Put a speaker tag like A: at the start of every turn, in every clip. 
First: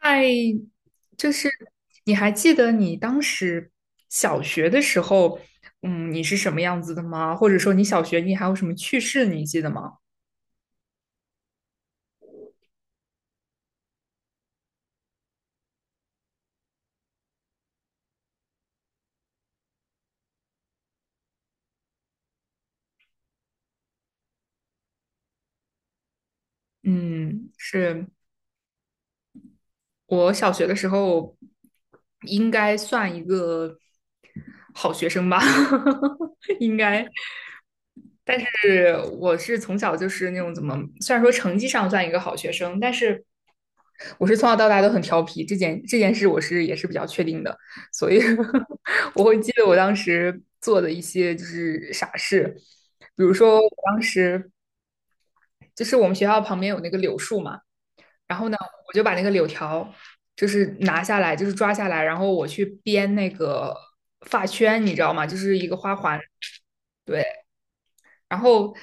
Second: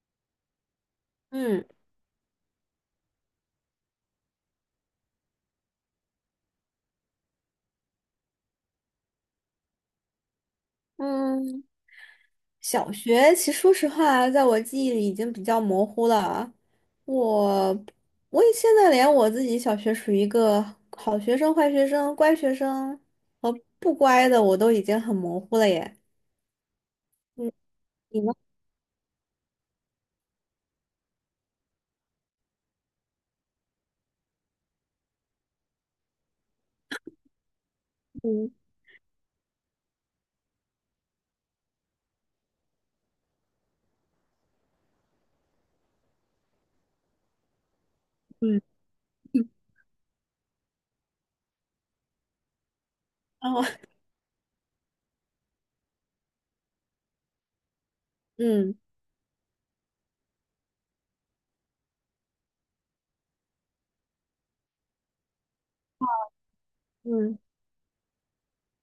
A: 哎，就是
B: 嗯
A: 你还记得你当时小学的时候，你是什么样子的吗？或者说你小学你还有什么趣事你记得吗？
B: 嗯，小学其实说实话，在我记忆里已经比较模糊了。我我也现在连我自己小学属于一个好学生、坏学生、乖学生和不乖的，我都已经很模糊了耶。
A: 嗯，
B: 嗯，
A: 是。
B: 你呢？
A: 我小学的时候应该算一个好学生吧，应该。但
B: 嗯
A: 是我是从小就是那种怎么，虽然说成绩上算一个好学生，但是我是从小到大都很调皮，这件事我是也是比较确定的，所以
B: 嗯，
A: 我会记得我当时做的一些就是傻事，比如说
B: 后
A: 我当时就是我们学校旁边有那个柳树嘛。然 后呢，
B: 嗯
A: 我就把那个柳条就是拿下来，就是抓下来，然后我去编那个发圈，你知道吗？就是一个花环，对。
B: 嗯
A: 然后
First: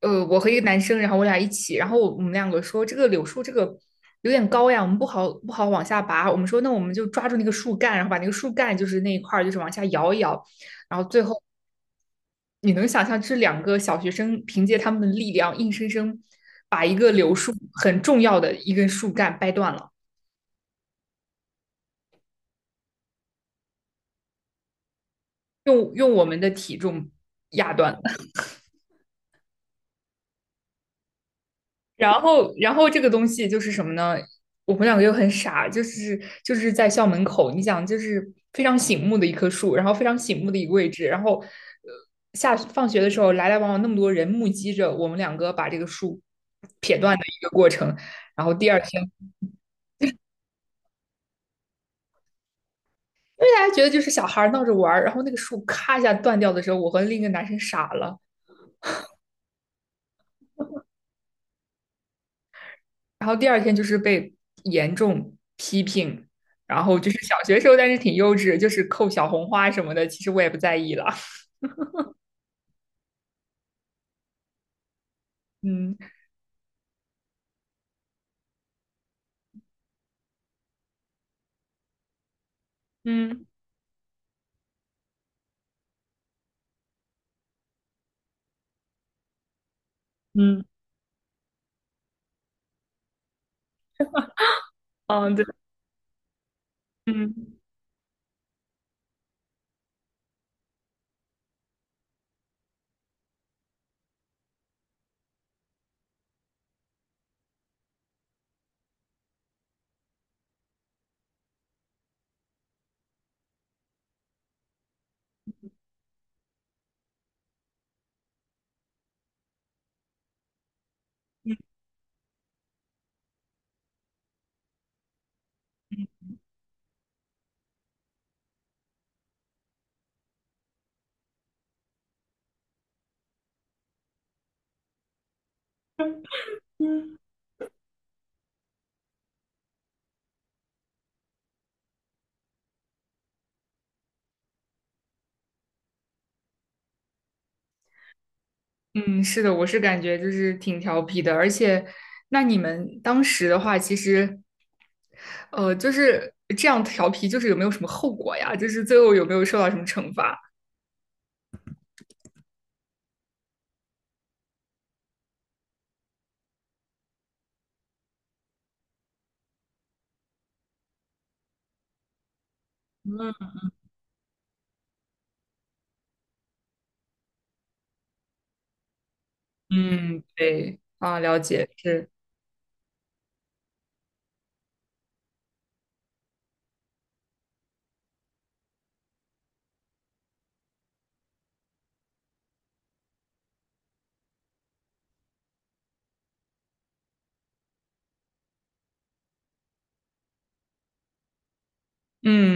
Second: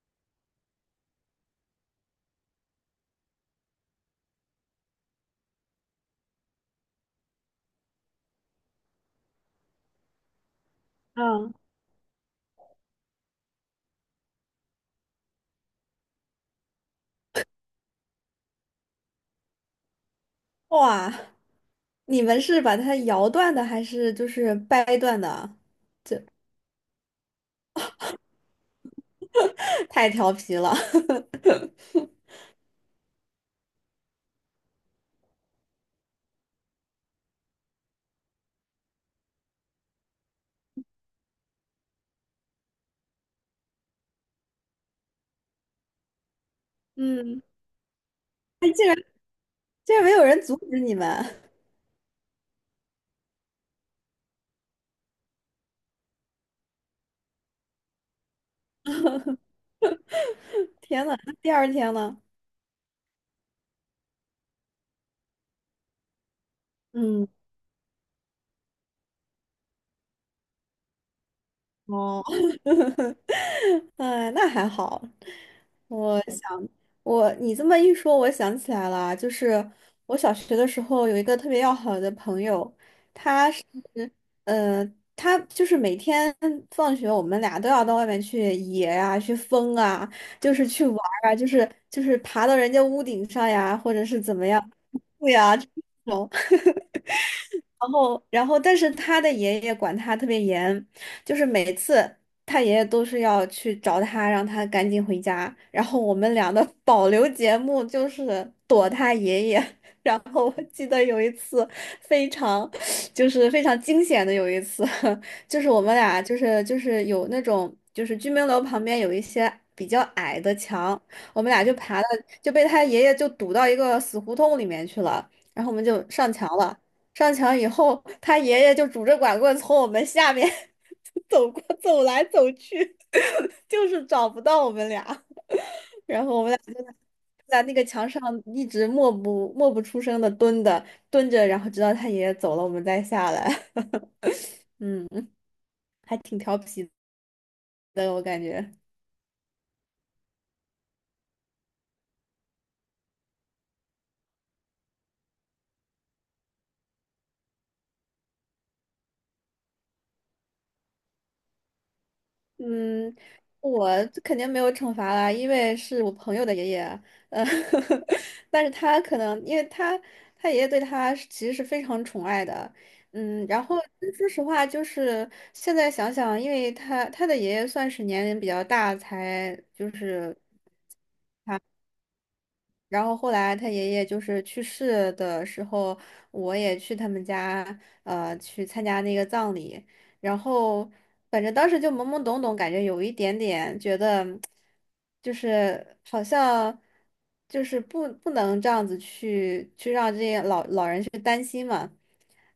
A: 我和一个男生，然后我俩一起，然后我们两个说这个柳树这个有点高呀，我们不好往下拔。我们说那我们就抓住那个树干，然后把那个树干就是那一块儿就是往下摇一摇，然后最后
B: 啊，
A: 你能想象这两个小学生凭借他们的力量，硬生生把一个柳树很重要的一根树干掰断了，
B: 哇，你们是把它摇断的，还是就是掰断的？
A: 用我们的体重压断了。
B: 太调皮了。
A: 然后，然后这个东西就是什么呢？我们两个又很傻，就是在校门口，你想，就是非常醒目的一棵树，然后非常醒目的一个位置，然后下放学的时候来来往往那么多人目击着我们两个把这个树 撇断的
B: 嗯，
A: 一个过程。然后第
B: 哎
A: 二
B: 竟然
A: 天，因
B: 竟然没有人阻止你们。
A: 为大家觉得就是小孩儿闹着玩儿然后那个树咔一下断掉的时候，我和另一个男生傻了。
B: 天呐，那第二天呢？
A: 然后第二天就是被严重批评，然后就是
B: 嗯，
A: 小学时候，但是挺幼稚，就是扣小红花什么的，其实我也不在意了。
B: 哦，哎，那还好。
A: 嗯
B: 我想，我你这么一说，我想起来了，就是我小学的时候有一个特别要好的朋友。
A: 嗯
B: 呃，他就是每天放学，我们俩都要到外面去野呀、去疯啊，就
A: 嗯
B: 是去玩儿啊，就是爬到人家屋顶上呀，或者是怎么样，对
A: 嗯，对，
B: 呀，这种。
A: 嗯
B: 然后，然后，但是他的爷爷管他特别严，就是每次他爷爷都是要去找他，让他赶紧回家。然后我们俩的 保留节目就是躲他爷爷。然后我记得有一次非常，就是非常惊险的有一次，就是我们俩就是有那种就是居民楼旁边有一些比较矮的墙，我们俩就爬了，就被他爷爷就堵到一个死胡同里面去了，然后我们就上墙了。上墙以后，他爷爷就拄着拐棍从我们下面 走过走来走去，就是找不到我们俩。然后我们俩就
A: 嗯，
B: 在那个墙上一直默不出声的蹲着，然后直到他爷爷走了，我们再下来。嗯，还挺调皮的，我感觉。
A: 嗯，是的，我是感觉就是挺调皮的。而且那你们当时的话，其实就是这样调皮，就是有没有什么后果呀？就是最后有没有受到什么惩罚？
B: 嗯，我肯定没有惩罚啦，因为是我朋友的爷爷。呃，但是他可能，因为他爷爷对他是其实是非常宠爱的。
A: 嗯
B: 嗯，然后嗯说实话，就是现在想想，因为他的爷爷算是年龄比较大，才就
A: 嗯，
B: 是。
A: 对，啊，了解，是，
B: 然后后来他爷爷就是去世的时候，我也去他们家，去参加那个葬礼。然后反正当时就懵懵懂懂，感觉有一点点觉得，就是好像就是不能这样子去让这些老人去担心嘛。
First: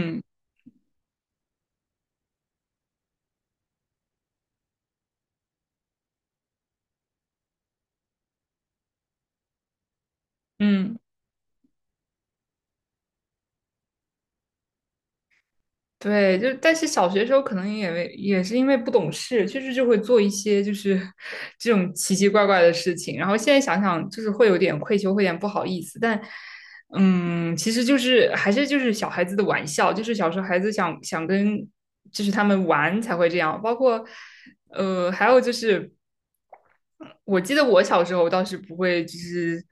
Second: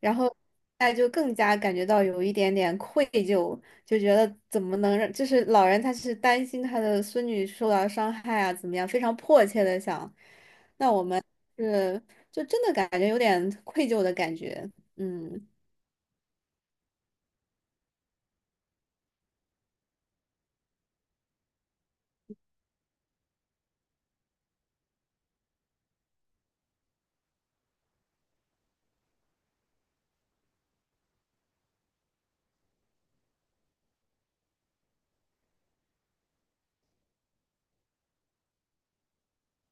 B: 然后哎，就更加感觉到有一点点愧疚，就觉得怎么能让，就是老人他是担心他的孙女受到伤害啊，怎么样，非常迫切的想，
A: 嗯。
B: 我们是就真的感觉有点愧疚的感觉。嗯
A: 对，就但是小学时候可能也为也是因为不懂事，确实就会做一些就是 这种奇奇怪怪的事情。然后现在想想，就是会有点愧疚，会有点不好意思。但嗯，其实就是还是就是小孩子的玩笑，就是小时候孩子想想跟就是他们玩才会这样。包括还有就是。我记得我小时候倒是不会，就是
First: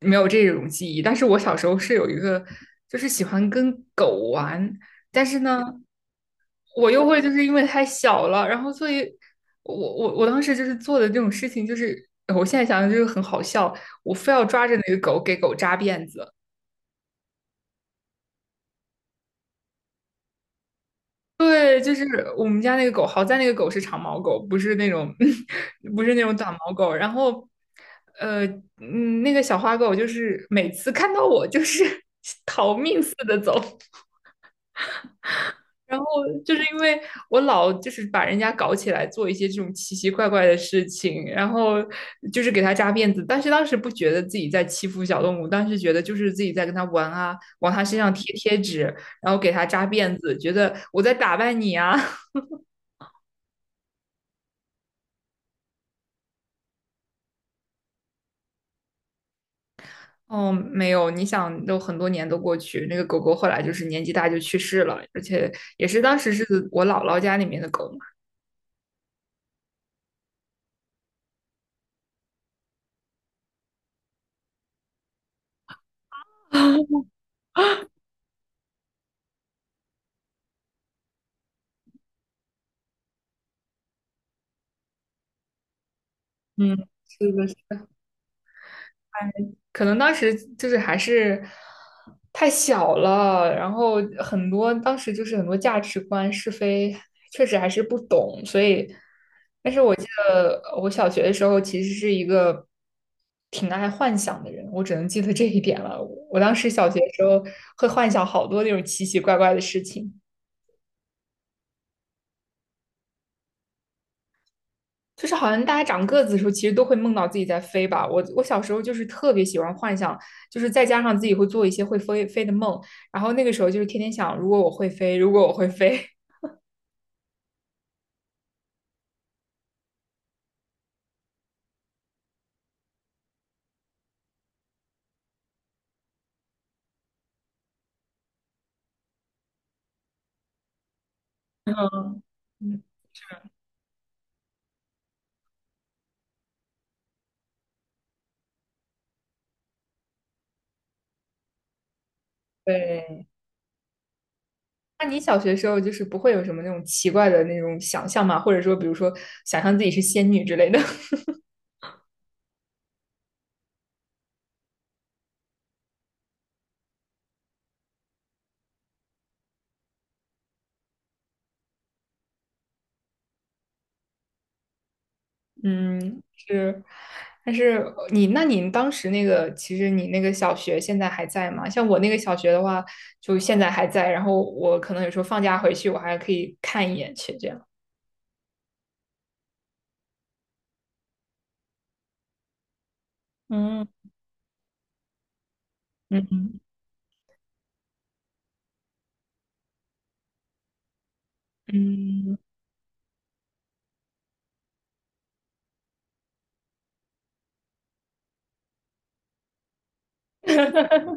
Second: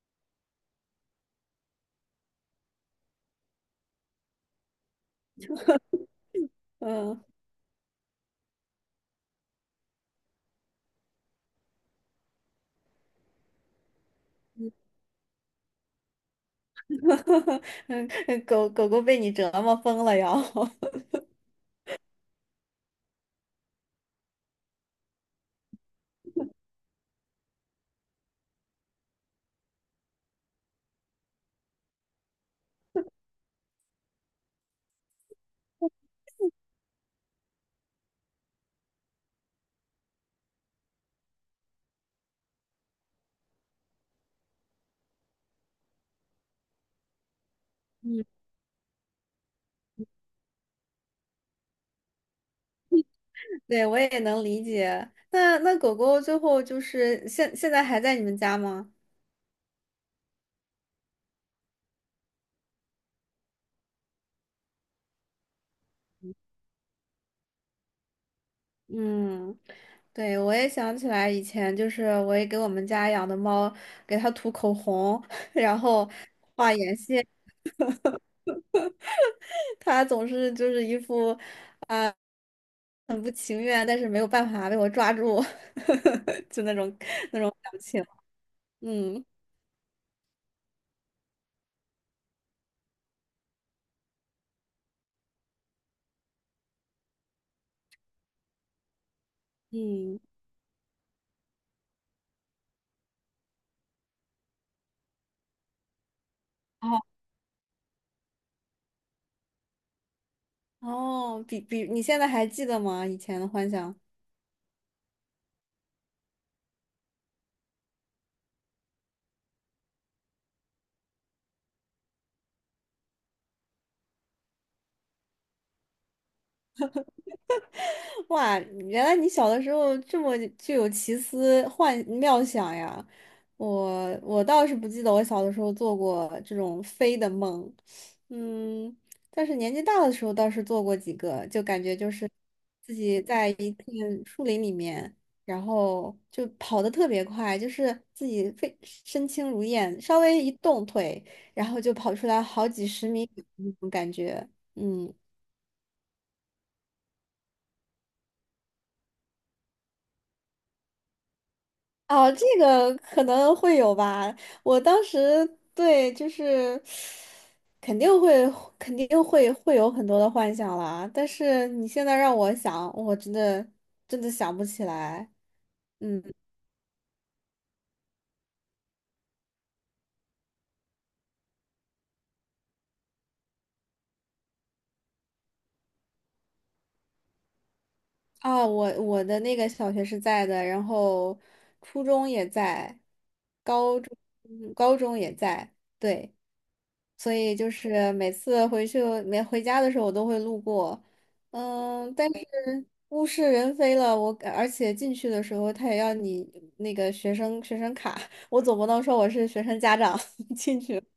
A: 没有这种记忆。但是我小时候是有一个，就是喜欢跟狗玩，但是呢，我又会
B: 嗯
A: 就是因为太小了，然后所以我当时就是做的这种事情，就是我现在想想就是很好笑，我非要抓着那个狗给狗扎辫子。
B: 嗯，狗狗被你折磨疯了要。
A: 对，就是我们家那个狗，好在那个狗是长毛狗，不是那种 不是那种短毛狗。然后，呃，嗯，那个小花狗就是每次看到我就是 逃命似的走。然后就是因为我老就是把人家搞起来做一些这种奇奇怪怪的事情，然后就是给他扎辫子，但是当时不觉得自己在欺负小动物，当时觉得就是自己在跟他玩啊，往他身上
B: 嗯，
A: 贴贴纸，然后给他扎辫子，觉得我在打扮你啊。
B: 对，我也能理解。那那狗狗最后就是现在还在你们家吗？
A: 哦，没有，你想都很多年都过去，那个狗狗后来就是年纪大就去世了，而且也是当时是我姥姥家里面的狗嘛。
B: 嗯，对，我也想起来以前就是我也给我们家养的猫给它涂口红，然后它总是就是一副啊、很不情愿，但是没有办法被我抓住，就那
A: 嗯，
B: 种
A: 是
B: 那
A: 的，
B: 种
A: 是。
B: 表情。嗯
A: 可能当时就是还是太小了，然后很多当时就是很多价值观是非，确实还是不懂，所以，但是我记
B: 嗯，
A: 得我小学的时候其实是一个挺爱幻想的人，我只能记得这一点了。我当时小学
B: 哦
A: 的时候会幻想好多那种奇奇怪怪的事情。
B: 哦，比你现在还记得吗？以前的幻想。
A: 就是好像大家长个子的时候，其实都会梦到自己在飞吧。我小时候就是特别喜欢幻想，就是再加上自己会做一些会飞的梦，然后那个时候就是天天想，如果我会飞，如果我会飞。
B: 哇，原来你小的时候这么具有奇思幻妙想呀！我倒是不记得我小的时候做过这种飞的梦。嗯，但是年纪大的时候倒是做过几个，就感觉就是
A: 嗯，
B: 自 己在一片树林里面，然后就跑得特别快，就是自己非身轻如燕，稍微一动腿，然后就跑出来好几十
A: 对。
B: 米那种感觉。
A: 那
B: 嗯。
A: 你小学时候就是不会有什么那种奇怪的那种想象吗？或者说，比如说想象自己是仙女之类的？
B: 哦，这个可能会有吧。我当时对，就是肯定会，肯定会有很多的幻想啦。但是你现在让我想，我真的想不起来。嗯。
A: 嗯，是，但是你，那你当时那个，其实你那个小学现在还在吗？像我那个小学的话，就现在还在，然后我可能有时候放假回去，我还可以看一眼去这样。
B: 啊，我的那个小学是在的，然后初中也在，高
A: 嗯
B: 中嗯高中也在，对，
A: 嗯
B: 所以就是每次回去没回家的时候，我都会路过。嗯，但
A: 嗯，
B: 是物是人非了，我而且进去的时候他也要你那个学生卡，我总不能说我是学生家长 进去。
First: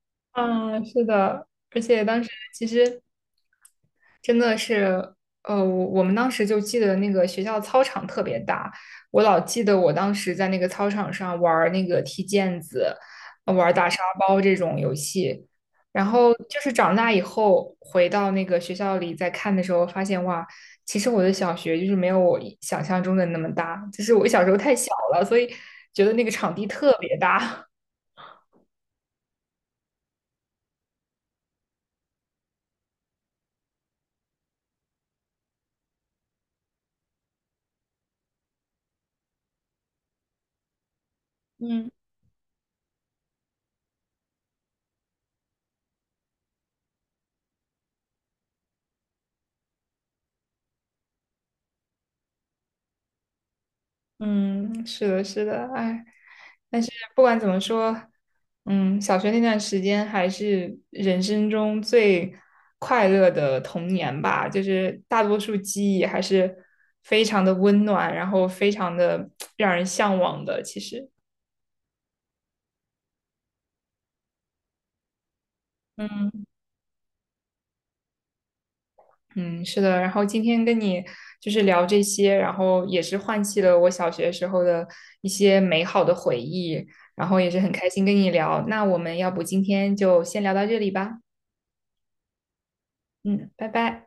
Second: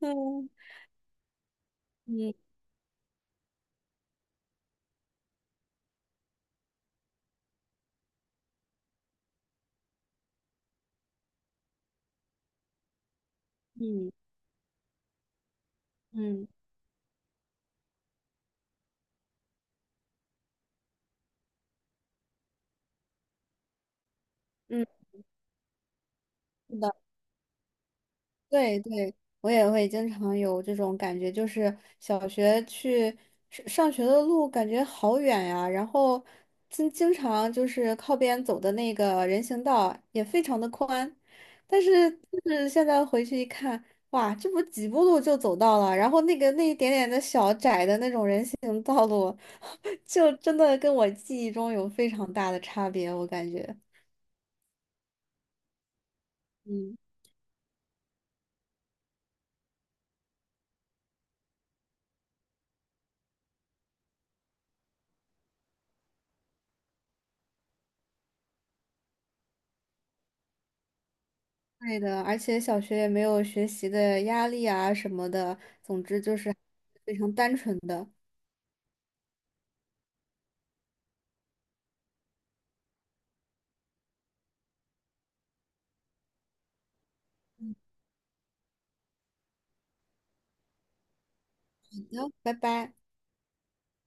B: 嗯
A: 啊，是的，而且当时
B: 嗯
A: 其实真的是，我们当时就记得那个学校操场特别大，我老记得我当时在那个操场上玩儿那个踢毽子，玩儿打沙
B: 嗯
A: 包这种游戏。然后
B: 嗯
A: 就是长大以后回到那个学校里再看的时候，发现哇，其实我的小学就是没有我想象中的那么大，就是我小时候太
B: 嗯，
A: 小了，所以觉得那个场地
B: 是
A: 特
B: 的
A: 别大。
B: 对对，我也会经常有这种感觉，就是小学去上学的路感觉好远呀，然后经常就是靠边走的那个人行道也非常的宽，但
A: 嗯。
B: 是就是现在回去一看，哇，这不几步路就走到了，然后那个那一点点的小窄的那种人行道路，就真的跟我记忆中有非常大的差别，我感觉。
A: 嗯，是的，是的，哎，但是不管怎么说，嗯，小学那段时间还是人生中最快乐的童年吧，就是大多数记忆还是非常的温暖，然后非常的让人向往的，其实。
B: 对的，而且小学也没有学习的压力啊什么的，总之就
A: 嗯
B: 是非常单纯的。
A: 嗯，是的。然后今天跟你就是聊这些，然后也是唤起了我小学时候的一些美好的回忆，然后也是很开心跟你聊。那我们要不今天就先聊到这里吧。
B: 好的拜拜。
A: 嗯，拜拜。